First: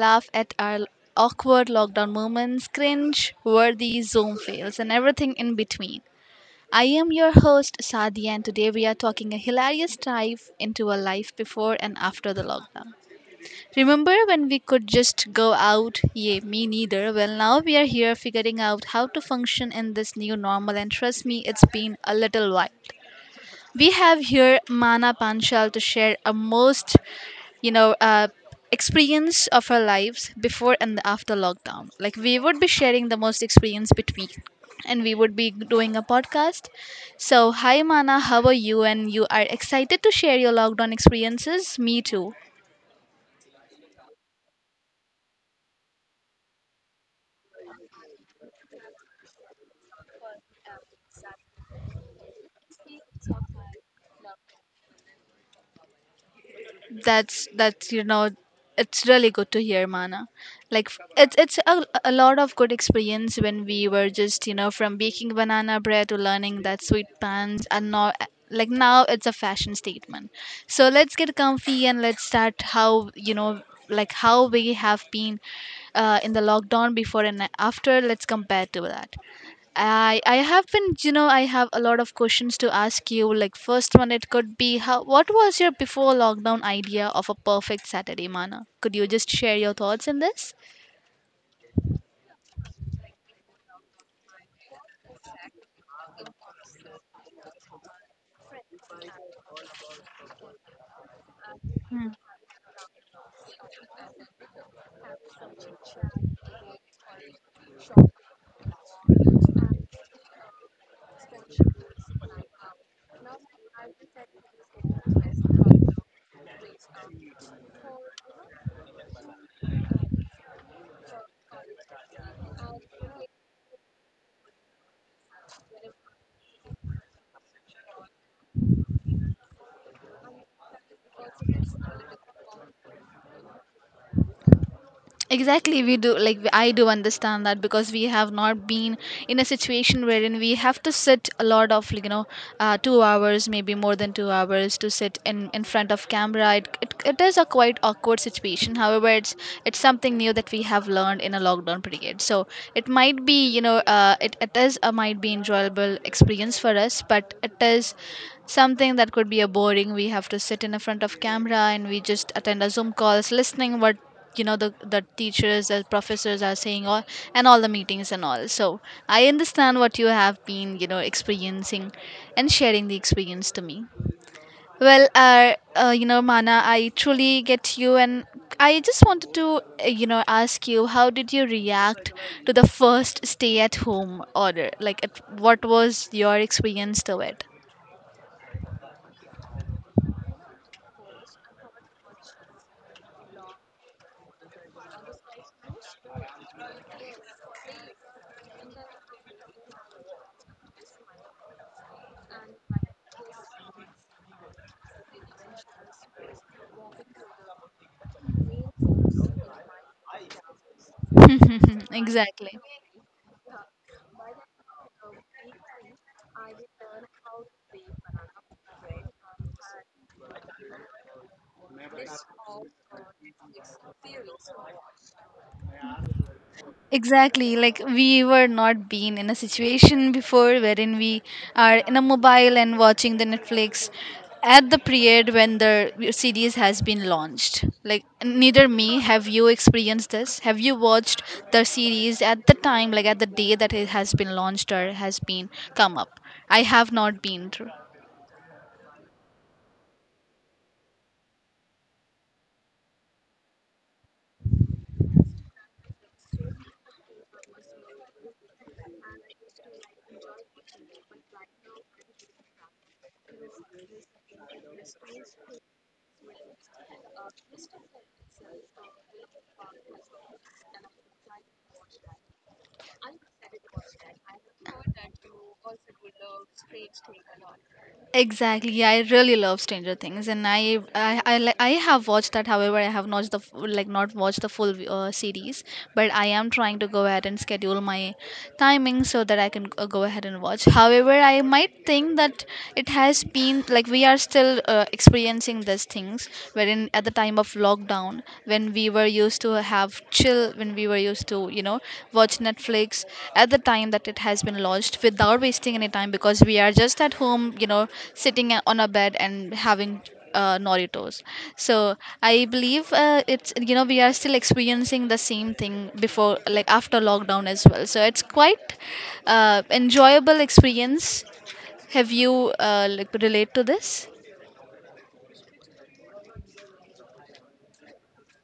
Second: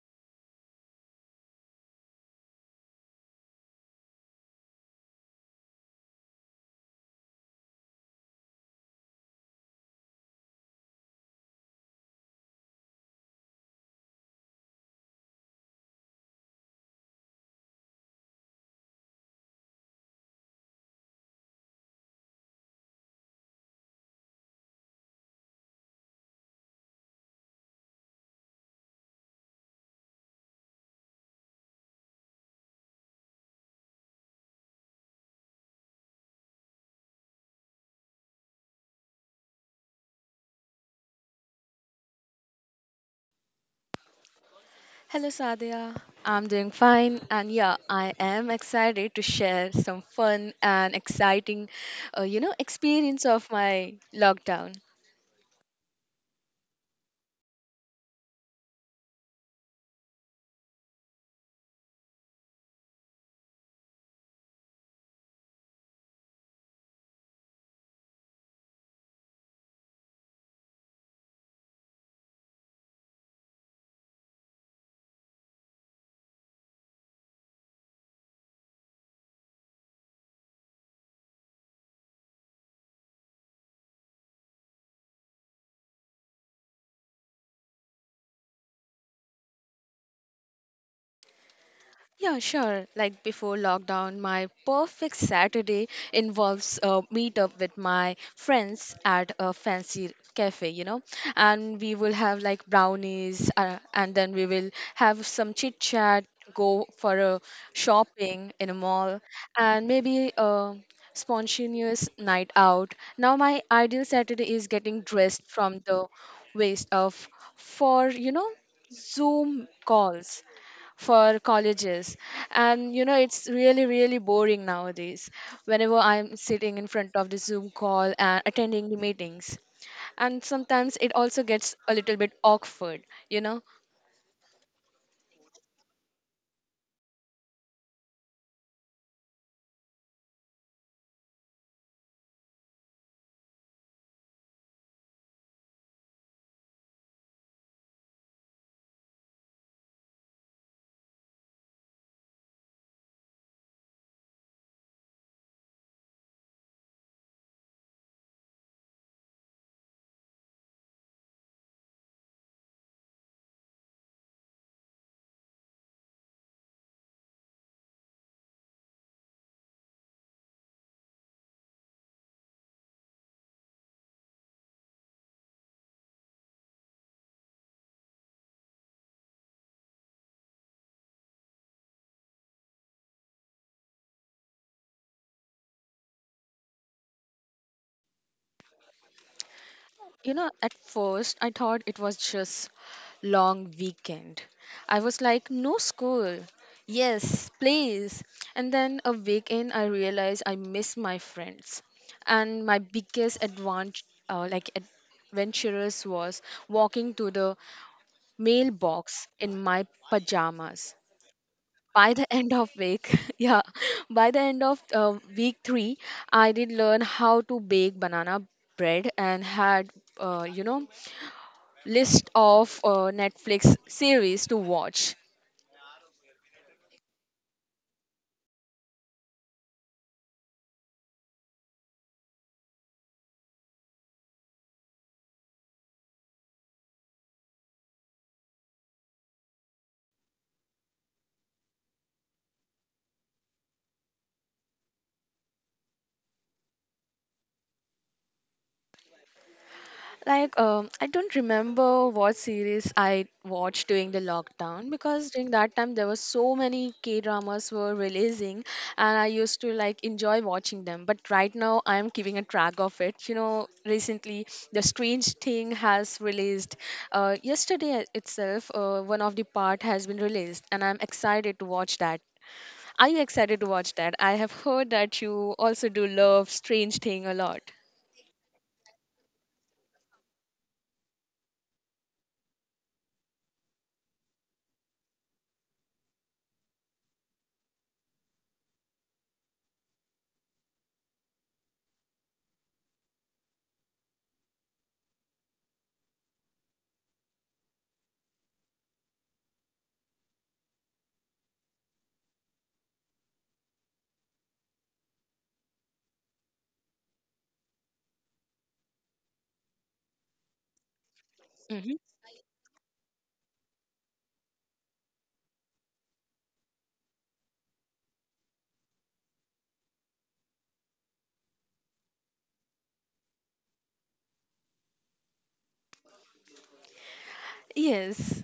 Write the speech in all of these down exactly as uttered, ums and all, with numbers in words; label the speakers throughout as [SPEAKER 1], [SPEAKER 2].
[SPEAKER 1] laugh at our awkward lockdown moments, cringe, worthy Zoom fails, and everything in between. I am your host, Sadi, and today we are talking a hilarious dive into a life before and after the lockdown. Remember when we could just go out? Yeah, me neither. Well, now we are here figuring out how to function in this new normal, and trust me, it's been a little while. We have here Mana Panchal to share a most you know, uh, experience of our lives before and after lockdown. Like we would be sharing the most experience between and we would be doing a podcast. So, hi Mana, how are you? And you are excited to share your lockdown experiences? Me too.
[SPEAKER 2] Hello, Sadia. I'm doing fine, and yeah, I am excited to share some fun and exciting, uh, you know, experience of my lockdown.
[SPEAKER 1] that's that's you know it's really good to hear Mana. Like f- it's it's a, a lot of good experience when we were just you know from baking banana bread to learning that sweet pans, and now eh, like now it's a fashion statement. So let's get comfy and let's start how you know like how we have been uh, in the lockdown before and after. Let's compare to that. I I have been, you know, I have a lot of questions to ask you. Like first one, it could be how what was your before lockdown idea of a perfect Saturday, Mana? Could you just share your thoughts in this?
[SPEAKER 2] Yeah, sure. Like before lockdown, my perfect Saturday involves a meetup with my friends at a fancy cafe, you know, and we will have like brownies, uh, and then we will have some chit chat, go for a shopping in a mall, and maybe a spontaneous night out. Now, my ideal Saturday is getting dressed from the waist up for you know Zoom calls for colleges, and you know it's really really boring nowadays whenever I'm sitting in front of the Zoom call and attending the meetings, and sometimes it also gets a little bit awkward, you know.
[SPEAKER 1] Exactly, we do like I do understand that because we have not been in a situation wherein we have to sit a lot of like, you know uh, two hours maybe more than two hours to sit in in front of camera. It, it, it is a quite awkward situation. However, it's it's something new that we have learned in a lockdown period. So it might be you know uh, it, it is a might be enjoyable experience for us, but it is something that could be a boring. We have to sit in a front of camera and we just attend a zoom calls listening what you know the the teachers and professors are saying all and all the meetings and all. So I understand what you have been you know experiencing and sharing the experience to me. Well, uh, uh you know Mana, I truly get you, and I just wanted to uh, you know ask you how did you react to the first stay at home order. Like at, what was your experience to it?
[SPEAKER 2] You know, at first I thought it was just long weekend. I was like, no school, yes please. And then a weekend, I realized I miss my friends, and my biggest advantage, uh, like adventurous, was walking to the mailbox in my pajamas. By the end
[SPEAKER 1] Exactly.
[SPEAKER 2] of week, yeah, by the end of uh, week three, I did learn how to bake banana bread and had, uh, you know, list of uh, Netflix series to watch.
[SPEAKER 1] Exactly, like we were not been in a situation before wherein we are in a mobile and watching the Netflix at the period when the series has been launched. Like neither me have you experienced this. Have you watched the series at the time, like at the day that it has been launched or has been come up? I have not been.
[SPEAKER 2] Like, um, I don't remember what series I watched during the lockdown because during that time there were so many K dramas were releasing, and I used to like enjoy watching them. But right now I'm keeping a track of it. You know, recently The Strange Thing has released. Uh, yesterday itself, uh, one of the part has been released, and I'm excited to watch that. Are you excited to watch that? I have heard that you also do love Strange Thing a lot.
[SPEAKER 1] Exactly. Yeah, I really love Stranger Things, and I I I, li- I have watched that. However, I have not the f- like not watched the full uh, series, but I am trying to go ahead and schedule my timing so that I can uh, go ahead and watch. However, I might think that it has been like we are still uh, experiencing these things, wherein at the time of lockdown, when we were used to have chill, when we were used to, you know, watch Netflix at the time that it has been launched without wasting any time because we are just at home, you know, sitting a- on a bed and having uh, Noritos.
[SPEAKER 2] Hmm.
[SPEAKER 1] So I believe uh, it's you know we are still experiencing the same thing before like after lockdown as well. So it's quite uh, enjoyable experience. Have you uh, like relate to this?
[SPEAKER 2] Yes.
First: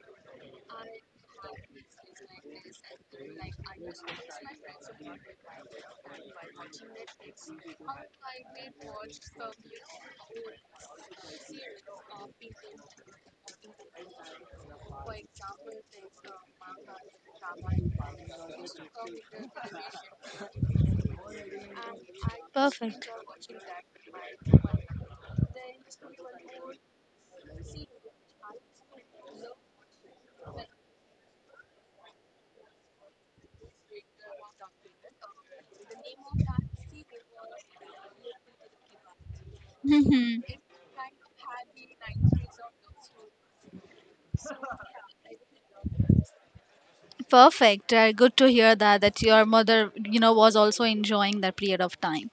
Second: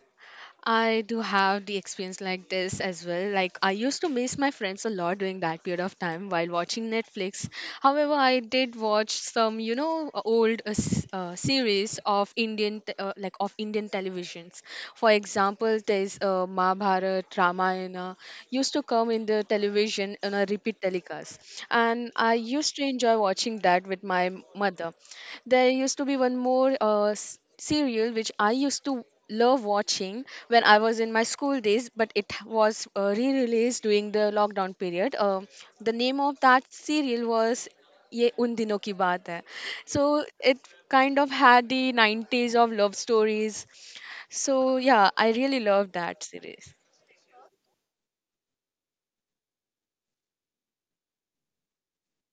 [SPEAKER 2] I do have the experience like this as well. Like I used to miss my friends a lot during that period of time while watching Netflix. However, I did watch some, you know, uh, old uh, s- uh, series of Indian, te- uh, like of Indian televisions. For example, there's uh, Mahabharat, Ramayana used to come in the television on a repeat telecast, and I used to
[SPEAKER 1] Perfect.
[SPEAKER 2] enjoy watching that with my mother. There used to be one more uh, s- serial which I used to love watching when I was in my school days, but it was uh, re-released during the lockdown period. Uh, the name of that serial was Ye Uन दिनों की बात है. So it kind of had the nineties of love stories. So yeah, I really loved that series.
[SPEAKER 1] Perfect. Uh, good to hear that that your mother, you know, was also enjoying that period of time.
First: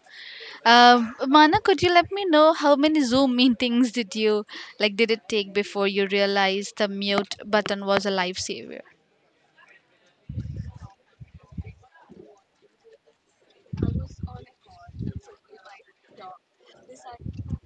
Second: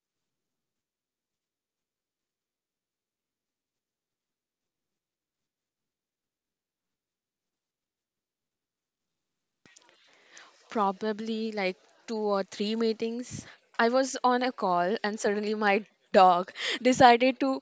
[SPEAKER 1] Um Mana, could you let me know how many Zoom meetings did you like? Did it take before you realized the mute button was a lifesaver?
[SPEAKER 2] Probably like two or three meetings. I was on a call and suddenly my dog decided to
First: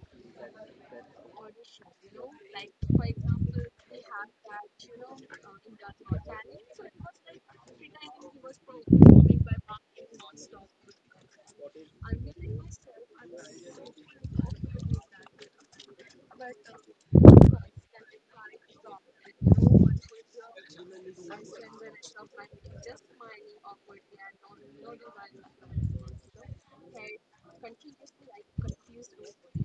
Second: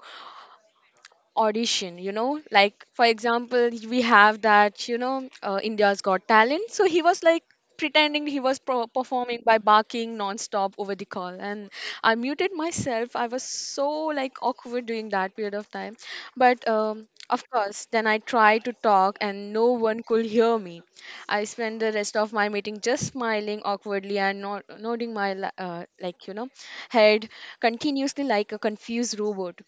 [SPEAKER 2] audition, you know, like for example we have that, you know, uh, India's Got Talent. So he was like pretending he was pro- performing by barking non-stop over the call, and I muted myself. I was so like awkward during that period of time, but um, of course then I tried to talk and no one could hear me. I spent the rest of my meeting just smiling awkwardly and not nodding my la- uh, like you know head continuously like a confused robot.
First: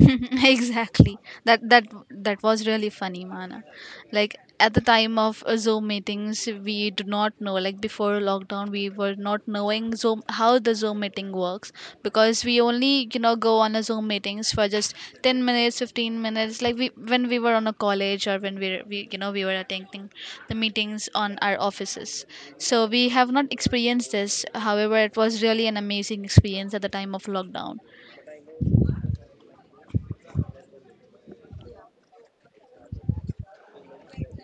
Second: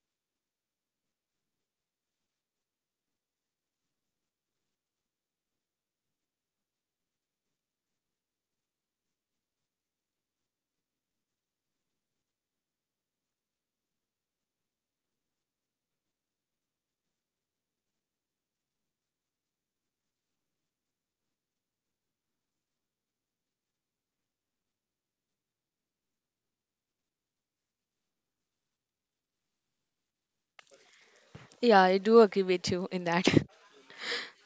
[SPEAKER 1] Exactly. That that that was really funny, Mana. Like at the time of uh, zoom meetings, we do not know. Like before lockdown we were not knowing zoom, how the zoom meeting works, because we only you know go on a zoom meetings for just ten minutes fifteen minutes, like we when we were on a college, or when we, we you know we were attending the meetings on our offices. So we have not experienced this. However, it was really an amazing experience at the time of lockdown.
[SPEAKER 2] Yeah, I do agree with you in that.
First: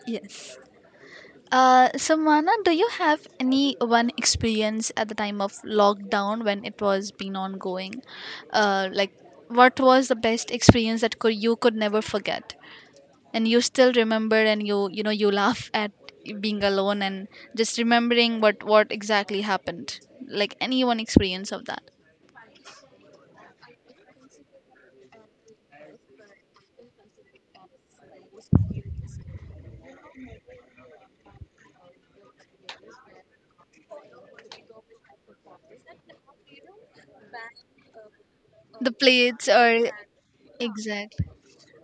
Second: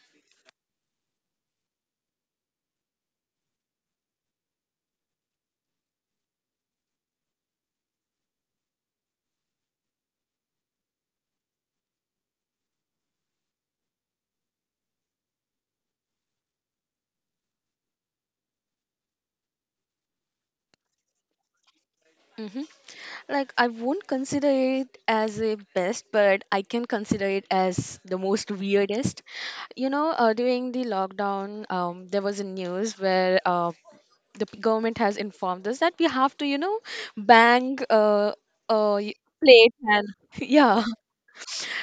[SPEAKER 1] Yes. Uh, Samana, do you have any one experience at the time of lockdown when it was been ongoing? Uh, like, what was the best experience that could you could never forget, and you still remember, and you you know you laugh at being alone and just remembering what what exactly happened? Like any one experience of that,
[SPEAKER 2] Hmm. Like, I won't consider it as a best, but I can consider it as the most weirdest. You know, uh, during the lockdown, um, there was a news where uh, the p- government has informed us that we have to, you know, bang uh,
[SPEAKER 1] the
[SPEAKER 2] uh, y-
[SPEAKER 1] plates or
[SPEAKER 2] plate and yeah.
[SPEAKER 1] exactly.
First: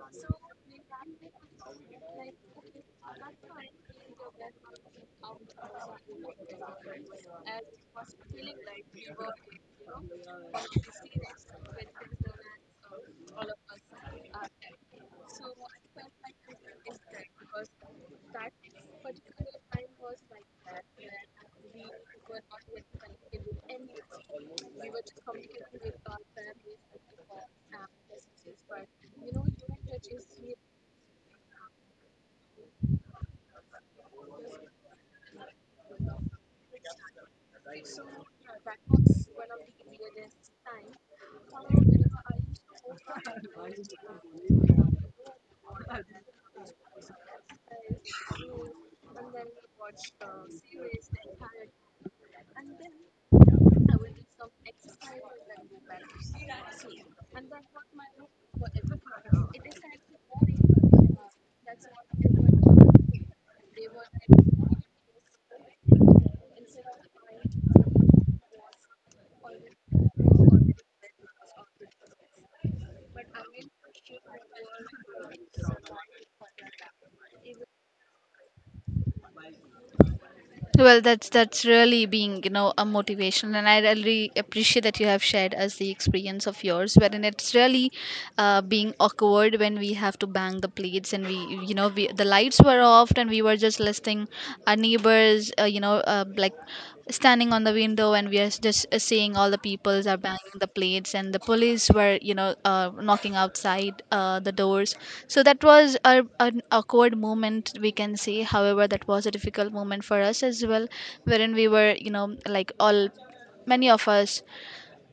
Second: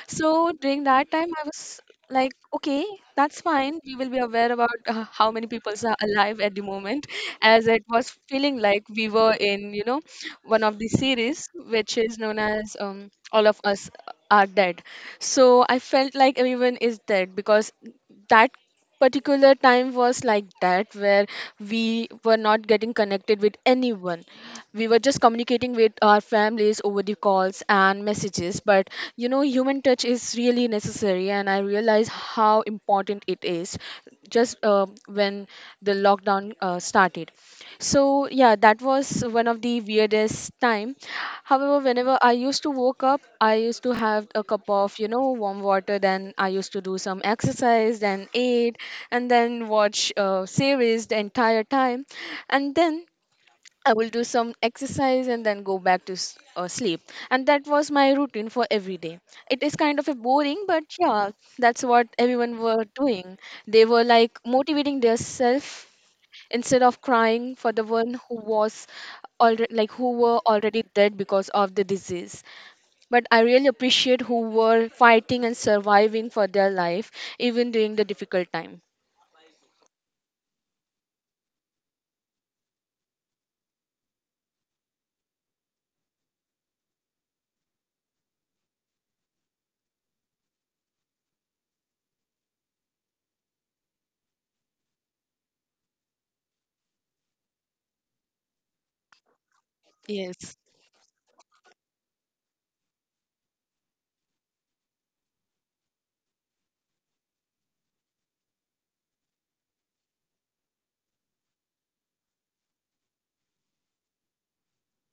[SPEAKER 2] So during that time, I was like, okay, that's fine. We will be aware about uh, how many people are alive at the moment, as it was feeling like we were in, you know, one of the series which is known as um, All of Us Are Dead. So I felt like everyone is dead because that particular time was like that where we were not getting connected with anyone. We were just communicating with our families over the calls and messages, but you know human touch is really necessary, and I realize how important it is, just uh, when the lockdown uh, started. So yeah, that was one of the weirdest time. However, whenever I used to woke up, I used to have a cup of you know warm water, then I used to do some exercise, then eat, and then watch uh, series the entire time, and then I will do some exercise and then go back to s- uh, sleep. And that was my routine for every day. It is kind of a boring, but yeah, that's what everyone were doing. They were like motivating themselves instead of crying for the one who was already, like who were already dead because of the disease. But I really appreciate who were fighting and surviving for their life even during the difficult time.
[SPEAKER 1] Well, that's that's really being, you know, a motivation, and I really appreciate that you have shared us the experience of yours, wherein it's really uh, being awkward when we have to bang the plates, and we, you know, we the lights were off, and we were just listening our neighbors, uh, you know, uh, like standing on the window, and we are just uh, seeing all the peoples are
[SPEAKER 2] Yes.
[SPEAKER 1] banging the plates, and the police were you know uh, knocking outside uh, the doors. So that was a, an awkward moment, we can say. However, that was a difficult moment for us as well, wherein we were you know like all many of us,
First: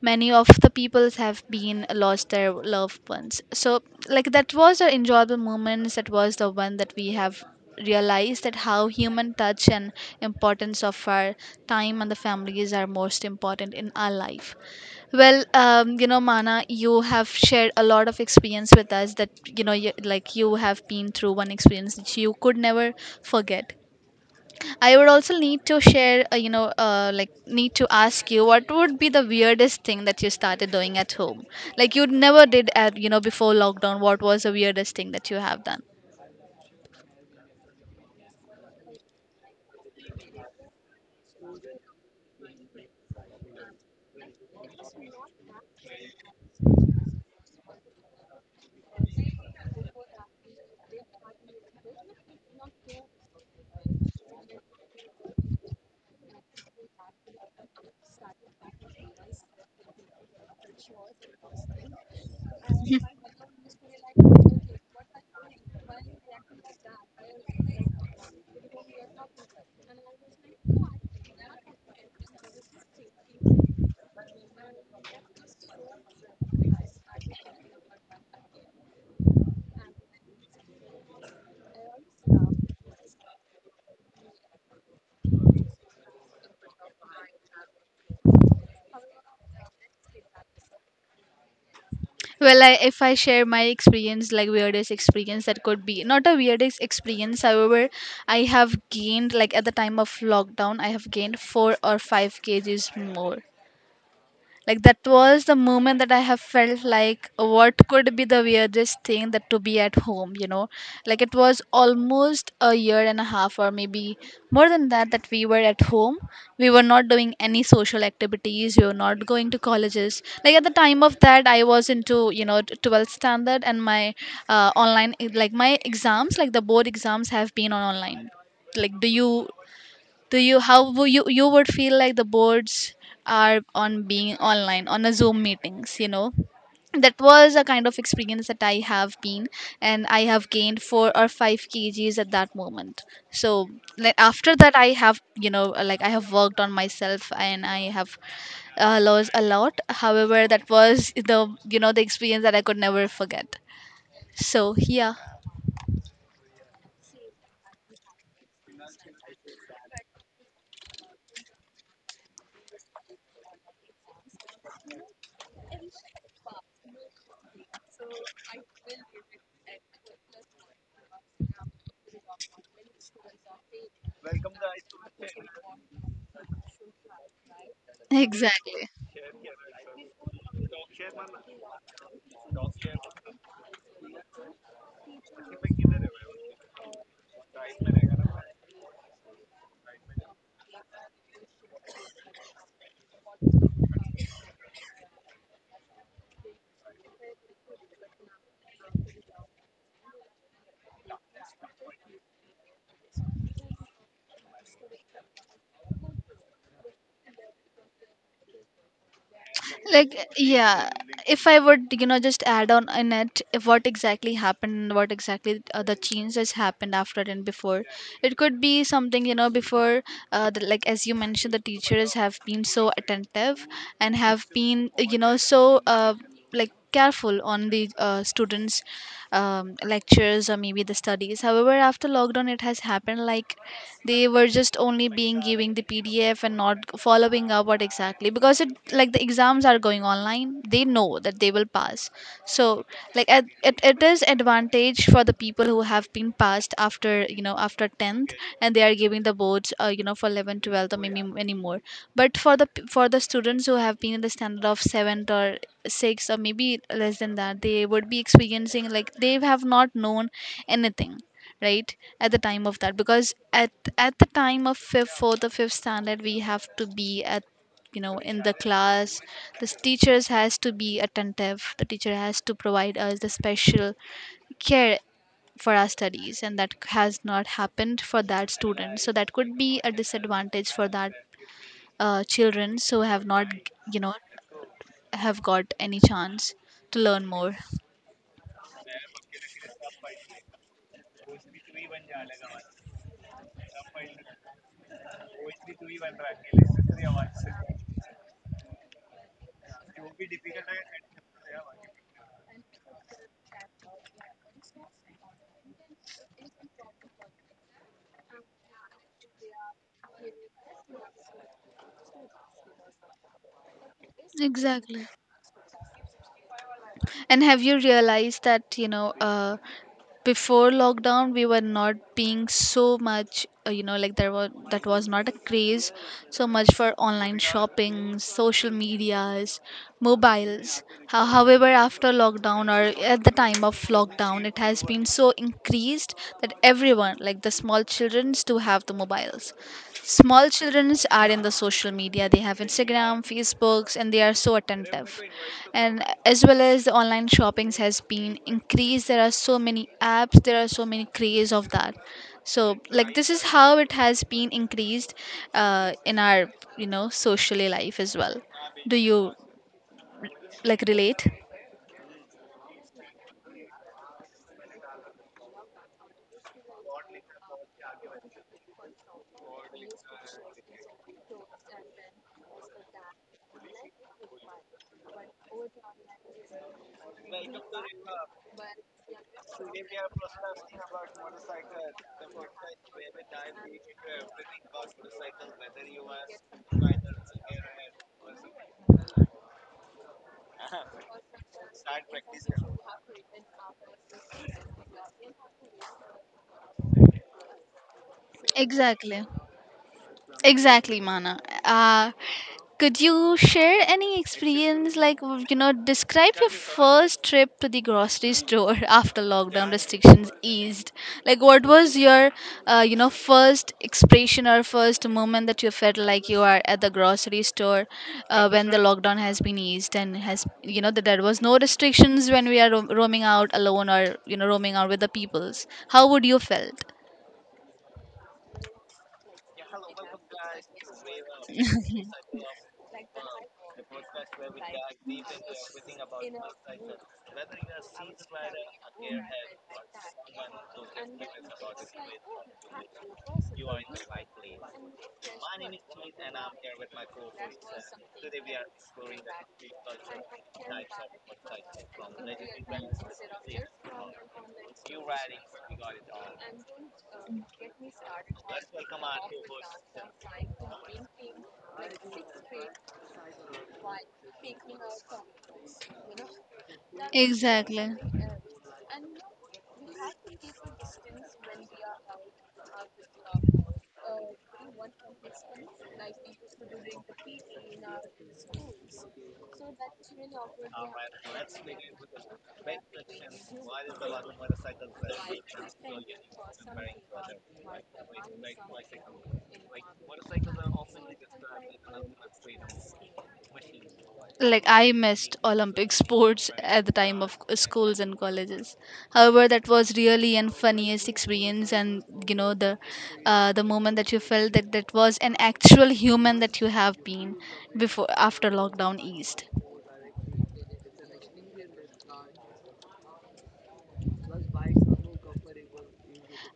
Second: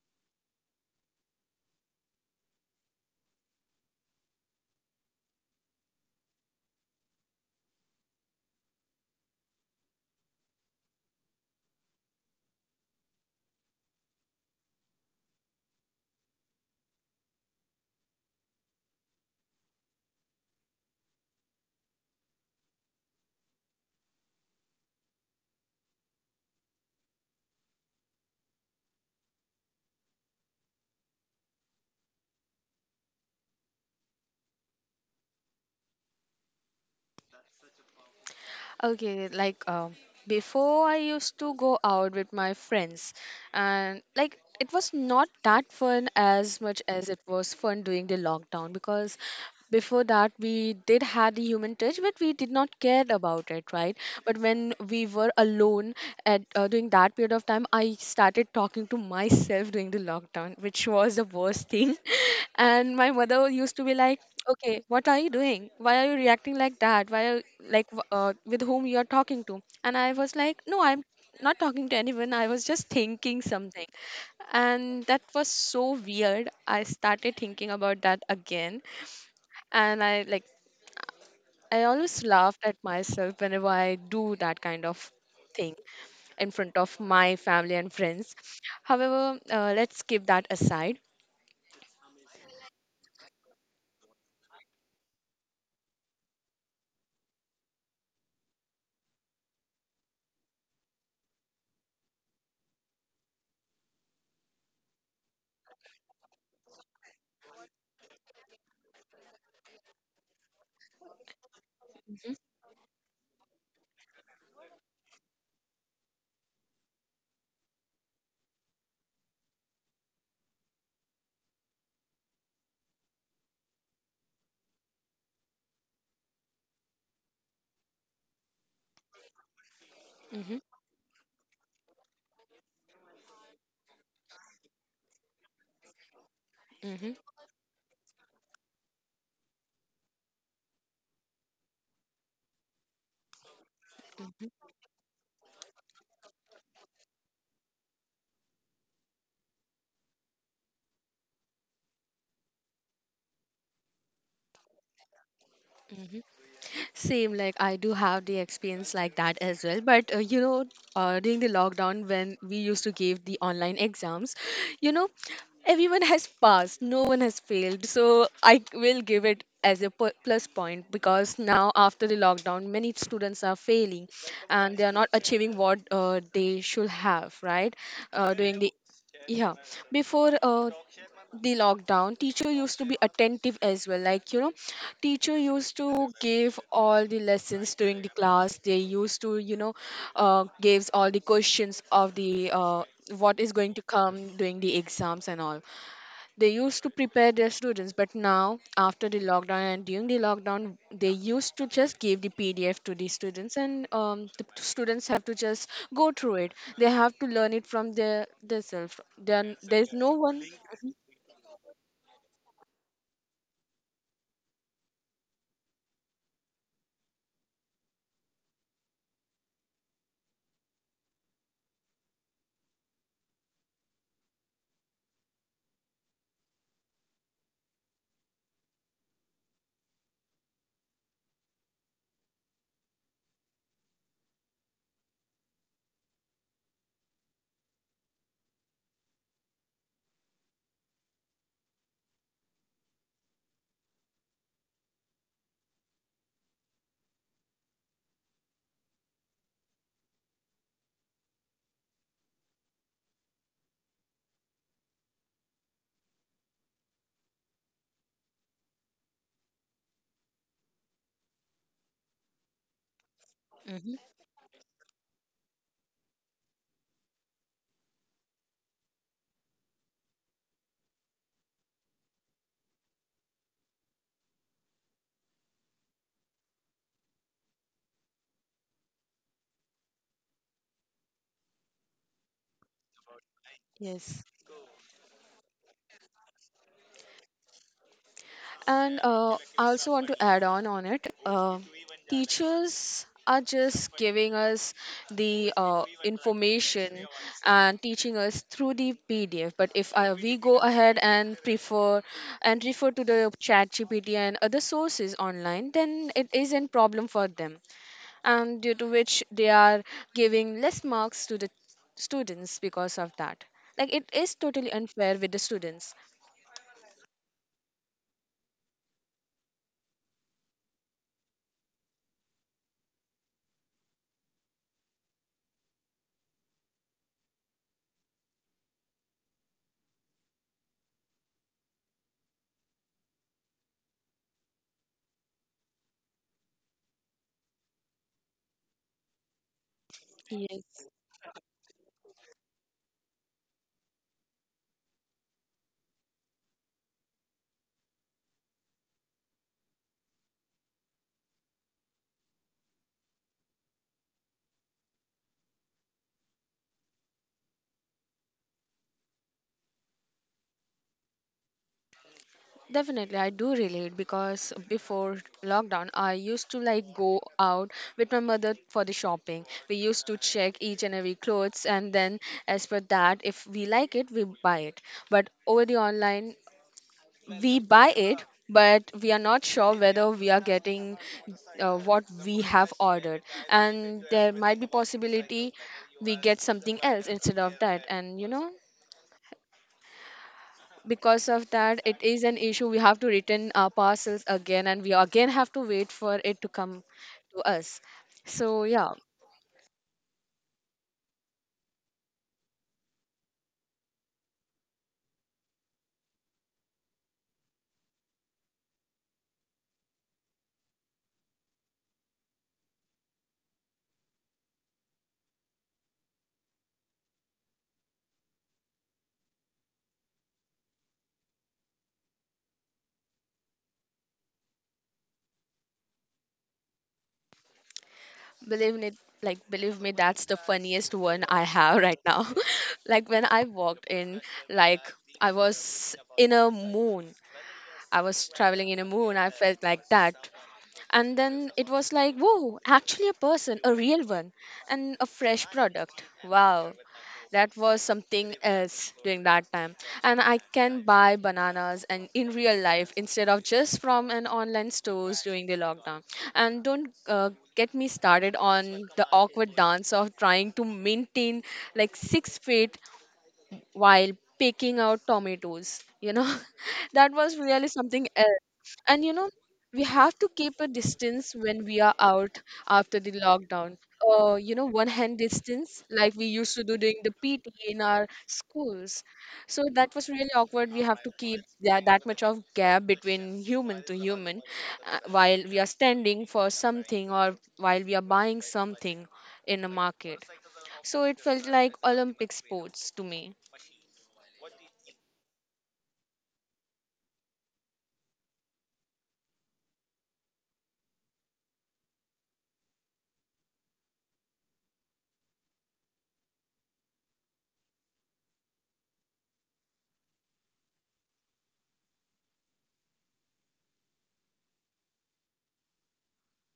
[SPEAKER 1] many of the peoples have been lost their loved ones. So like that was the enjoyable moments, that was the one that we have realized, that how human touch and importance of our time and the families are most important in our life. Well, um, you know Mana, you have shared a lot of experience with us, that you know you, like you have been through one experience that you could never forget. I would also need to share, uh, you know, uh, like need to ask you, what would be the weirdest thing that you started doing at home? Like you never did at, you know, before lockdown. What was the weirdest thing that you have done?
[SPEAKER 2] Okay, like, um, before I used to go out with my friends, and like it was not that fun as much as it was fun during the lockdown because before that we did had the human touch but we did not care about it, right? But when we were alone, at uh, during that period of time, I started talking to myself during the lockdown, which was the worst thing. And my mother used to be like, okay, what are you doing, why are you reacting like that, why are like wh- uh, with whom you are talking to. And I was like, no, I'm not talking to anyone, I was just thinking something. And that was so weird. I started thinking about that again, and I like, I always laughed at myself whenever I do that kind of thing in front of my family and friends. However, uh, let's keep that aside.
[SPEAKER 1] Well, I, if I share my experience, like weirdest experience that could be not a weirdest experience. However, I have gained, like at the time of lockdown, I have gained four or five kgs more. Like that was the moment that I have felt, like what could be the weirdest thing that to be at home, you know? Like it was
[SPEAKER 2] Hmm.
[SPEAKER 1] almost a year and a half or maybe more than that that we were at home. We were not doing any social activities, we were not going to colleges. Like at the time of that I was into, you know, twelfth standard, and my uh, online like my exams, like the board exams have been on online. Like do you do
[SPEAKER 2] Hmm.
[SPEAKER 1] you how would you you would feel, like the boards are on being online on a zoom meetings, you know that
[SPEAKER 2] Hmm.
[SPEAKER 1] was a kind of experience that I have been. And I have gained four or five kgs at that moment. So like after that I have, you know like I have worked on myself, and I have uh, lost a lot. However, that was the, you know the experience that I could never forget. So yeah.
[SPEAKER 2] Hmm. Same, like I do have the experience like that as well. But uh, you know, uh, during the lockdown when we used to give the online exams, you know, everyone has passed, no one has failed. So I will give it as a pu- plus point because now after the lockdown, many students are failing and they are not achieving what uh, they should have, right? Uh, during the
[SPEAKER 1] Exactly.
[SPEAKER 2] yeah before uh, the lockdown, teacher used to be attentive as well, like you know teacher used to give all the lessons during the class, they used to you know uh, gives all the questions of the uh, what is going to come during the exams and all. They used to prepare their students, but now after the lockdown and during the lockdown they used to just give the PDF to the students and um, the students have to just go through it. They have to learn it from their themselves. Then there's no
[SPEAKER 1] Like
[SPEAKER 2] one.
[SPEAKER 1] yeah, if I would, you know just add on in it, if what exactly happened and what exactly uh, the changes happened after and before. It could be something you know before, uh, the, like as you mentioned, the teachers have been so attentive, and have been uh, you know so uh, like careful on the uh, students, um, lectures or maybe the studies. However, after lockdown it has happened like they were just only being giving the pdf and not following up what exactly, because it like the exams are going online, they know that they will pass. So like it it, it is advantage for the people who have been passed after you know after tenth, and they are giving the boards uh, you know for eleven twelfth or maybe any more. But for the p- for the students who have been in the standard of seventh or sixth or maybe less than that, they would be experiencing like they have not known anything, right? At the time of that, because uh,
[SPEAKER 2] Mm-hmm.
[SPEAKER 1] at the time of fifth, fourth or fifth standard, we have to be at you know in the class. The teachers has to be attentive. The teacher has to provide us the special care for our studies, and that has not happened for that student. So that could be a disadvantage for that uh, children who have not you know
[SPEAKER 2] Yes.
[SPEAKER 1] have got any chance to learn more.
[SPEAKER 2] And uh, I also want to add on on it. Uh, teachers are just giving us the uh, information and teaching us through the P D F. But if uh, we go ahead and prefer and refer to the chat G P T and other sources online, then it isn't problem for them. And due to which they are giving less marks to the students because of that. Like it is totally
[SPEAKER 1] Exactly.
[SPEAKER 2] unfair with the students.
[SPEAKER 1] And have you realized that you know uh, before lockdown we were not being so much uh, you know like there were that was not a craze so much for online shopping, social medias, mobiles. Ho- however, after lockdown or at the time of lockdown, it has been so increased that everyone, like the small children, do have the mobiles. Small
[SPEAKER 2] Yes.
[SPEAKER 1] children are in the social media, they have Instagram, Facebooks, and they are so attentive, and as well as the online shoppings has been increased. There are so many apps, there are so many craze of that. So like this is how it has been increased uh, in our, you know socially life as well. Do you like relate?
[SPEAKER 2] Definitely, I do relate because before lockdown, I used to like go out with my mother for the shopping. We used to check each and every clothes, and then as per that, if we like it, we buy it. But over the online, we buy it, but we are not sure whether we are getting uh, what we have ordered, and there might be possibility we get something else instead of that. And you know, because of that it is an issue. We have to return our parcels again, and we again have to wait for it to come to us. So yeah.
[SPEAKER 1] Exactly. Exactly, Mana. Uh, could you share any experience, like, w- you know, describe your first trip to the grocery store after lockdown restrictions eased? Like, what was your, uh, you know, first expression or first moment that you felt like you are at the grocery store uh, when the lockdown has been eased and has, you know, that there was no restrictions when we are ro- roaming out alone or, you know, roaming out with the peoples? How would you felt?
[SPEAKER 2] Believe me, like believe me, that's the funniest one I have right now. Like when I walked in, like I was in a moon, I was traveling in a moon, I felt like that. And then it was like, whoa, actually a person, a real one, and a fresh product, wow. That was something else during that time, and I can buy bananas and in real life instead of just from an online stores during the lockdown. And don't uh, get me started on the awkward dance of trying to maintain like six feet while picking out tomatoes, you know. That was really
[SPEAKER 1] Exactly.
[SPEAKER 2] something else, and you know we have to keep a distance when we are out after the lockdown, uh, you know, one hand distance like we used to do during the P T in our schools. So that was really awkward. We have to keep that, that much of gap between human to human uh, while we are standing for something or while we are buying something in a market. So it felt like Olympic sports to me.
[SPEAKER 1] Like I missed Olympic sports at the time of schools and colleges. However, that was really an funniest experience, and you know the uh, the moment that you felt that that was an actual human that you have been before after lockdown eased.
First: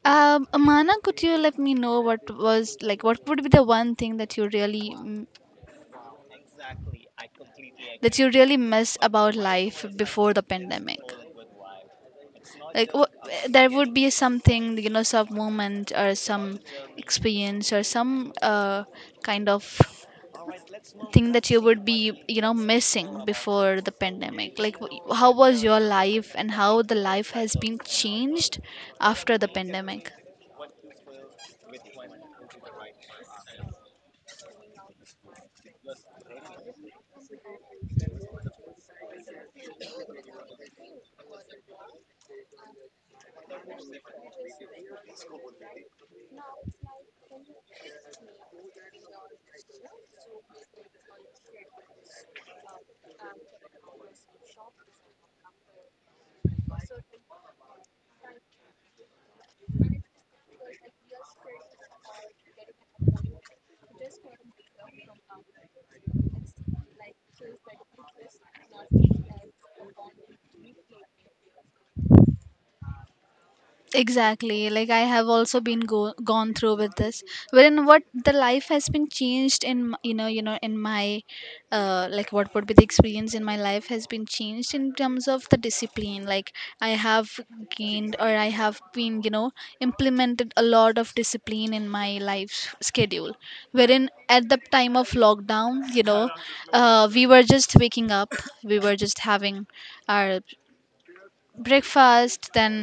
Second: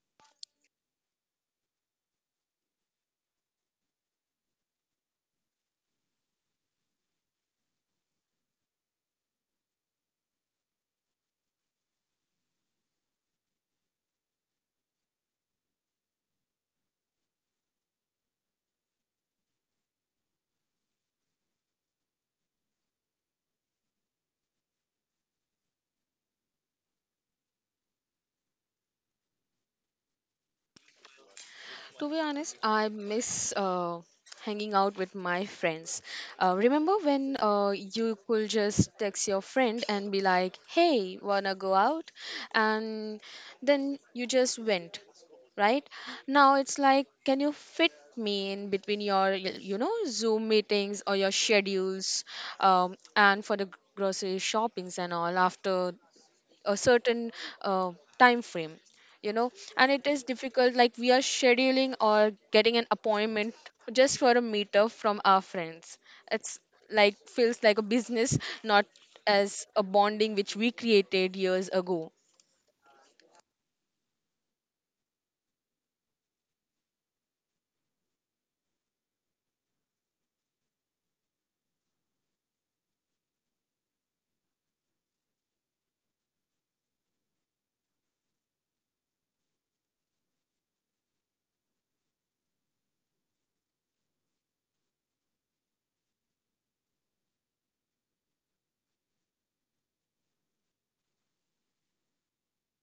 [SPEAKER 1] Um, Amana, could you let me know what was like? What would be the one thing that you really mm, that you really miss about life before the pandemic? Like, what, there would be something, you know, some moment or some experience or some uh, kind of thing that you would be, you know, missing before the pandemic. Like, wh- how was your life and how the life has been changed after the pandemic?
[SPEAKER 2] To be honest, I miss uh, hanging out with my friends. Uh, remember when uh, you could just text your friend and be like, hey, wanna go out? And then you just went, right? Now it's like, can you fit me in between your, you know, Zoom meetings or your schedules um, and for the grocery shoppings and all after a certain uh, time frame you know and it is difficult, like we are scheduling or getting an appointment just for a meetup from our friends. It's like feels like a business, not as a bonding which we created years ago.
[SPEAKER 1] Exactly, like I have also been go- gone through with this, wherein what the life has been changed in m- you know, you know in my uh, like what would be the experience in my life has been changed in terms of the discipline. Like, I have gained or I have been, you know, implemented a lot of discipline in my life schedule, wherein at the time of lockdown, you know, uh, we were just waking up, we were just having our breakfast, then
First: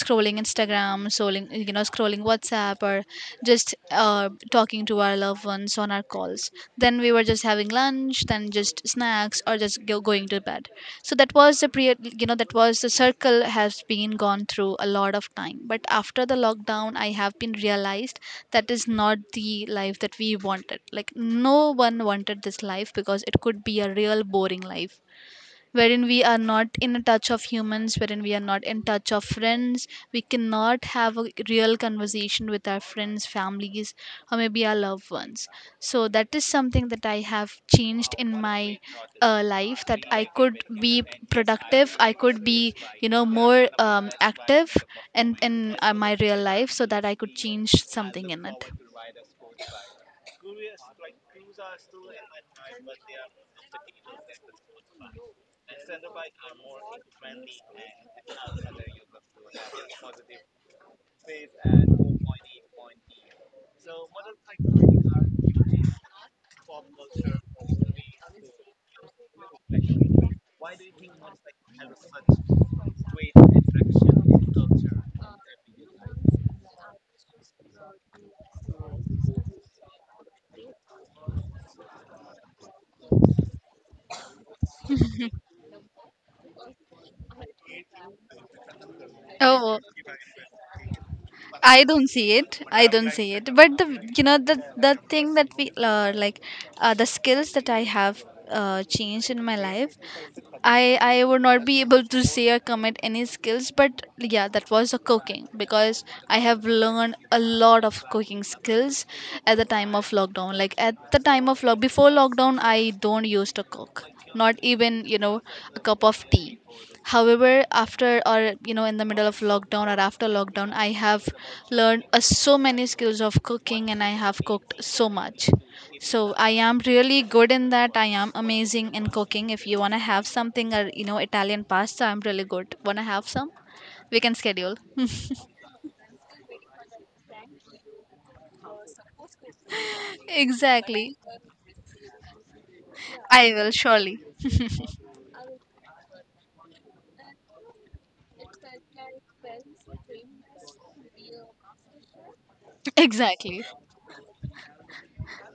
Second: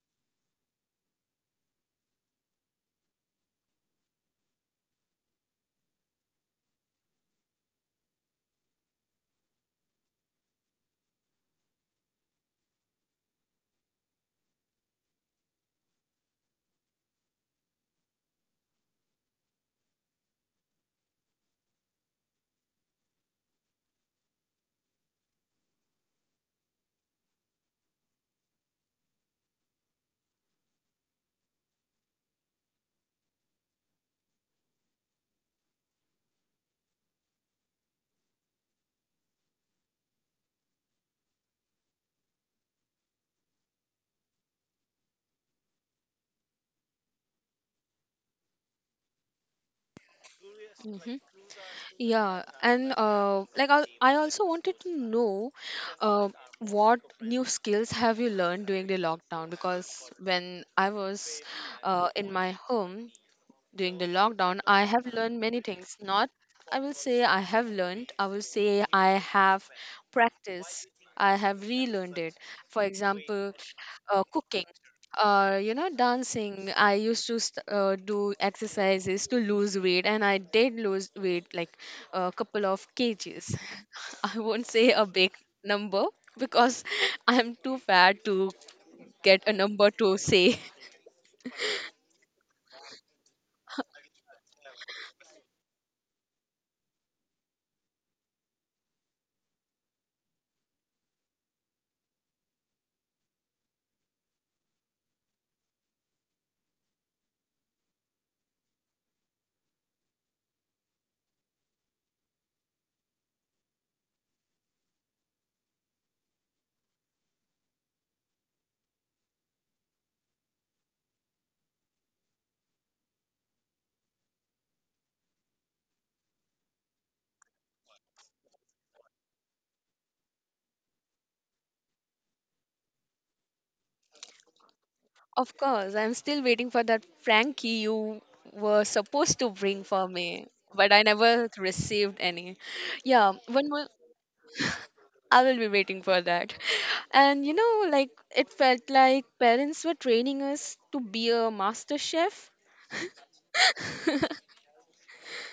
[SPEAKER 1] scrolling Instagram, scrolling, you know, scrolling WhatsApp, or just uh, talking to our loved ones on our calls, then we were just having lunch, then just snacks, or just go, going to bed. So that was the pre, you know, that was the circle has been gone through a lot of time. But after the lockdown, I have been realized that is not the life that we wanted. Like no one wanted this life because it could be a real boring life, wherein we are not in touch of humans, wherein we are not in touch of friends, we cannot have a real conversation with our friends, families, or maybe our loved ones. So that is something that I have changed in my uh, life, that I could be productive, I could be, you know, more um, active in in uh, my real life, so that I could change something in it.
[SPEAKER 2] Hmm. Yeah, and uh, like I, I also wanted to know, uh, what new skills have you learned during the lockdown? Because when I was uh, in my home, during the lockdown, I have learned many things. Not, I will say I have learned, I will say I have practiced, I have relearned it. For example, uh, cooking or you know dancing. I used to st- uh, do exercises to lose weight, and I did lose weight like a couple of k g's. I won't say a big number because I'm too fat to get a
[SPEAKER 1] Oh,
[SPEAKER 2] number to say.
[SPEAKER 1] I don't see it. I don't see it. But the, you know, the the thing that we uh, like uh, the skills that I have uh, changed in my life. I I would not be able to say or commit any skills, but yeah, that was the cooking because I have learned a lot of cooking skills at the time of lockdown. Like at the time of lock before lockdown, I don't used to cook, not even, you know, a cup of tea. However, after or you know in the middle of lockdown or after lockdown, I have learned uh, so many skills of cooking and I have cooked so much. So I am really good in that, I am amazing in cooking. If you want to have something, or you know, italian pasta, I'm really good. Want to have some, we can schedule.
[SPEAKER 2] Of course, I'm still waiting for that Frankie you were supposed to bring for me, but I
[SPEAKER 1] Exactly.
[SPEAKER 2] never received any. Yeah,
[SPEAKER 1] I will
[SPEAKER 2] one more.
[SPEAKER 1] surely.
[SPEAKER 2] I will be waiting for that. And you know, like it felt like parents were training us to be a master chef.
[SPEAKER 1] Exactly.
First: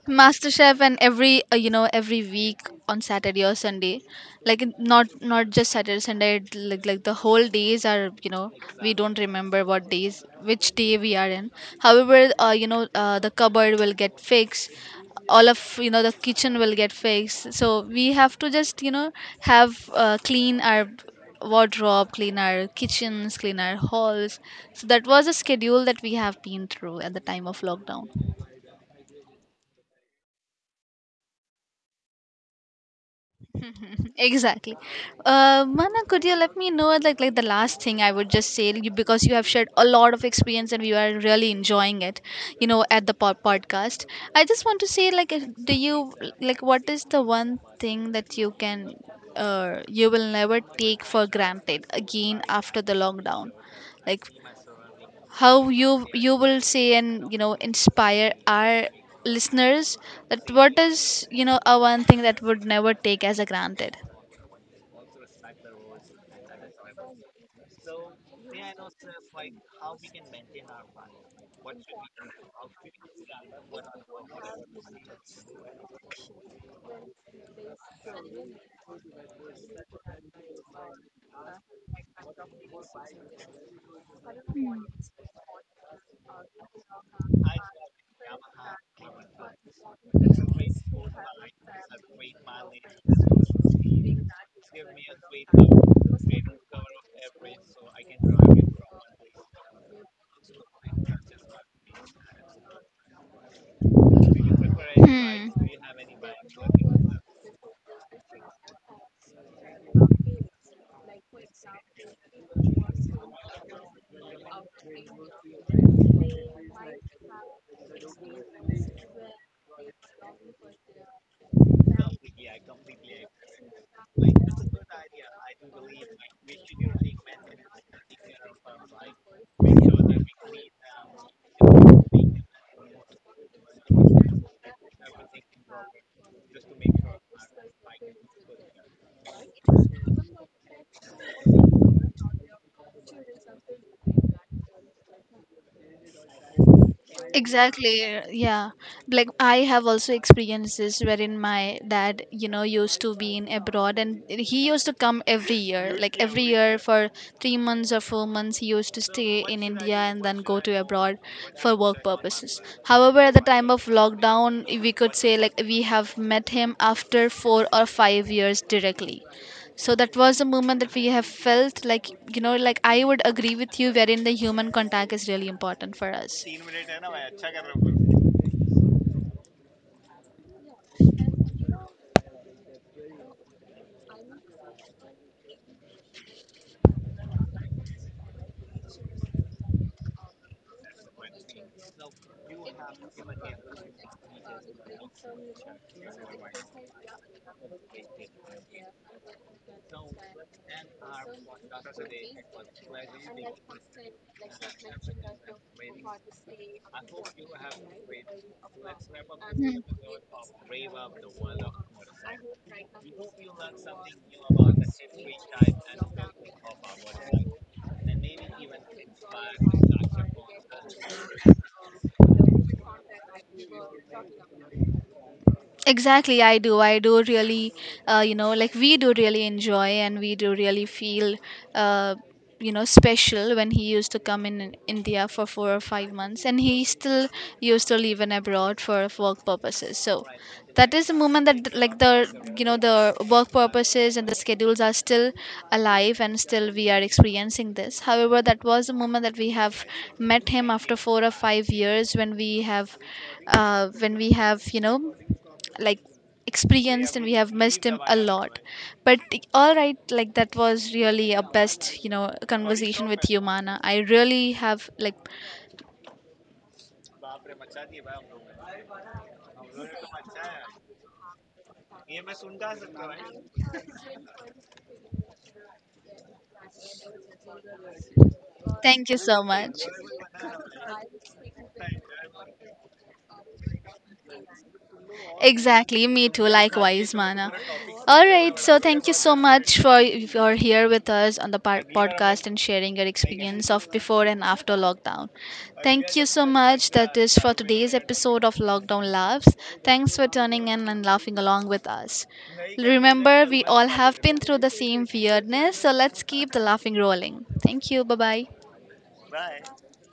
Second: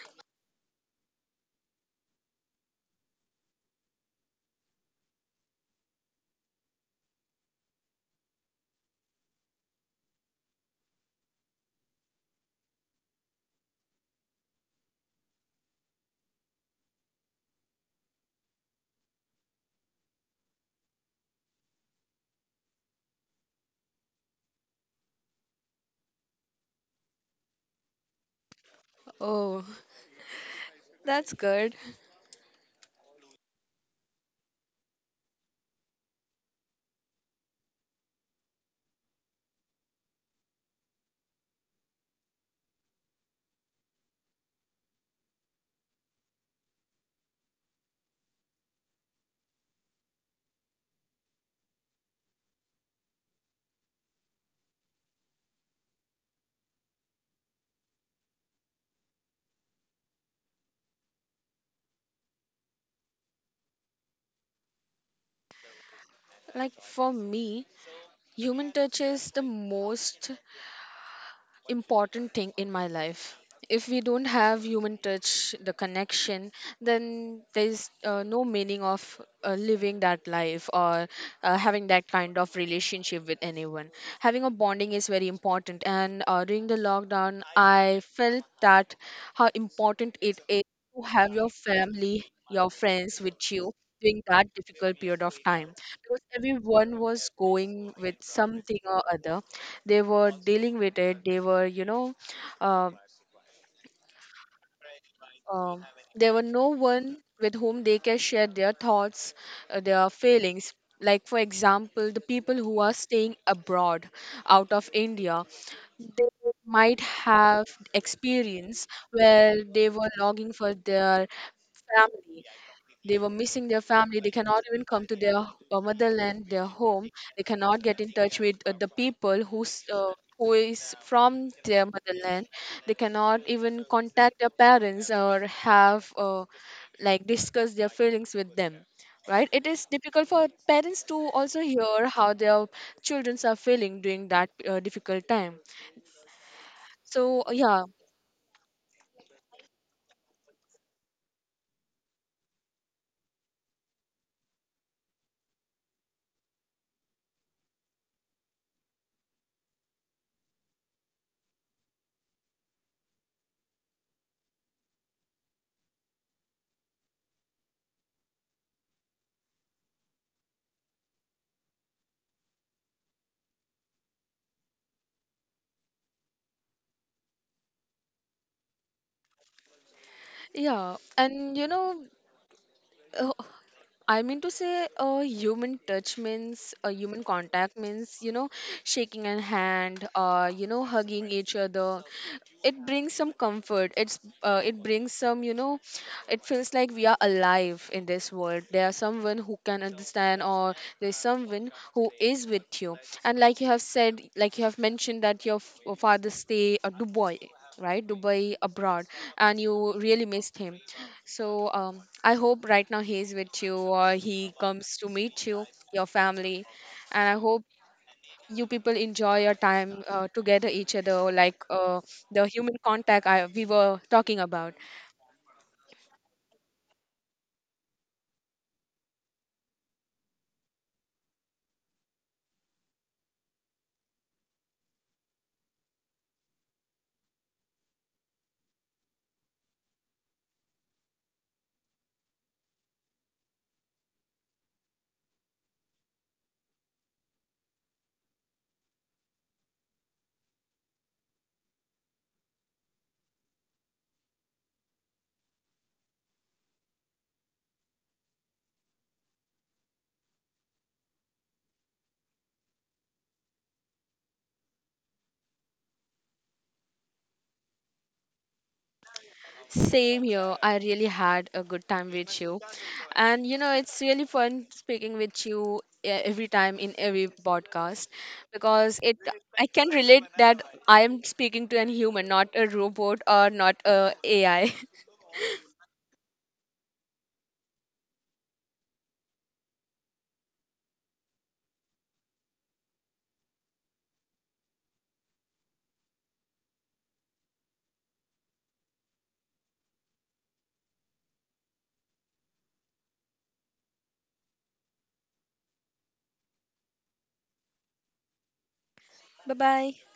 [SPEAKER 1] MasterChef. And every uh, you know, every week on Saturday or Sunday, like it- not not just Saturday Sunday, it- like like the whole days are, you know, we don't remember what days, which day we are in. However, uh, you know, uh, the cupboard will get fixed, all of, you know, the kitchen will get fixed. So we have to just, you know, have uh, clean our wardrobe, clean our kitchens, clean our halls. So that was a schedule that we have been through at the time of lockdown.
[SPEAKER 2] Oh, that's good.
[SPEAKER 1] Exactly. Uh, Mana, could you let me know, like like the last thing I would just say, you- because you have shared a lot of experience and we are really enjoying it, you know, at the pod- podcast. I just want to say, like, if- do you like what is the one thing that you can, uh, you will never take for granted again after the lockdown, like how you you will say and, you know, inspire our listeners that what is, you know, a one thing that would never take as a granted.
[SPEAKER 2] Like for me, human touch is the most important thing in my life. If we don't have human touch, the connection, then there's uh, no meaning of uh, living that life or uh, having that kind of relationship with anyone. Having a bonding is very important, and uh, during the lockdown, I felt that how important it is to have your family, your friends with you during that difficult period of time, because everyone was going with something or other. They were dealing with it, they were you know uh,
[SPEAKER 1] Hmm,
[SPEAKER 2] um there were no one with whom they can share their thoughts, uh, their feelings. Like, for example, the people who are staying abroad, out of India, they might have experience where they were longing for their family. They were missing their family. They cannot even come to their uh, motherland, their home. They cannot get in touch with uh, the people who's uh, who is from their motherland. They cannot even contact their parents or have uh, like discuss their feelings with them. Right? It is difficult for parents to also hear how their children are feeling during that uh, difficult time. So yeah,
[SPEAKER 1] exactly. Yeah. Like I have also experienced this, wherein my dad, you know, used to be in abroad and he used to come every year. Like every year for three months or four months he used to stay in India and then go to abroad for work purposes. However, at the time of lockdown we could say like we have met him after four or five years directly. So that was the moment that we have felt like, you know, like I would agree with you wherein the human contact is really important for us.
[SPEAKER 2] yeah, and you know. uh, I mean to say, uh, human touch means, uh, human contact means, you know, shaking a hand, uh, you know, hugging each other. It brings some comfort. It's uh, it brings some, you know, it feels like we are alive in this world. There are someone who can understand, or there's someone who is with you. And like you have said, like you have mentioned that your f- your father stay at Dubai, right? Dubai, abroad. And you really missed him. So um, I hope right now he is with you or he comes to meet you, your family. And I hope you people enjoy your time uh, together, each other, like, uh, the human contact I, we were talking about.
[SPEAKER 1] Exactly, I do. I do really, uh, you know, like we do really enjoy and we do really feel, uh, you know, special when he used to come in, in India for four or five months and he still used to live in abroad for work purposes. So that is the moment that, th- like, the, you know, the work purposes and the schedules are still alive and still we are experiencing this. However, that was the moment that we have met him after four or five years when we have, uh, when we have, you know, like experienced and we have missed him a lot. But all right, like that was really a best, you know, conversation with you, Mana. I really have like,
[SPEAKER 2] Same here, I really had a good time with you. And you know, it's really fun speaking with you, e- every time in every podcast, because
[SPEAKER 1] thank
[SPEAKER 2] it,
[SPEAKER 1] you so
[SPEAKER 2] I
[SPEAKER 1] much.
[SPEAKER 2] can relate that I am speaking to an human, not a robot or not a ai.
[SPEAKER 1] Exactly, me too. Likewise, Mana. All right, so thank you so much for you're here with us on the par- podcast and sharing your experience of before and after lockdown. Thank you so much. That is for today's episode of Lockdown Laughs. Thanks for tuning in and laughing along with us. Remember, we all have been through the same weirdness, so let's keep the laughing rolling. Thank you. Bye bye.
[SPEAKER 2] Bye bye.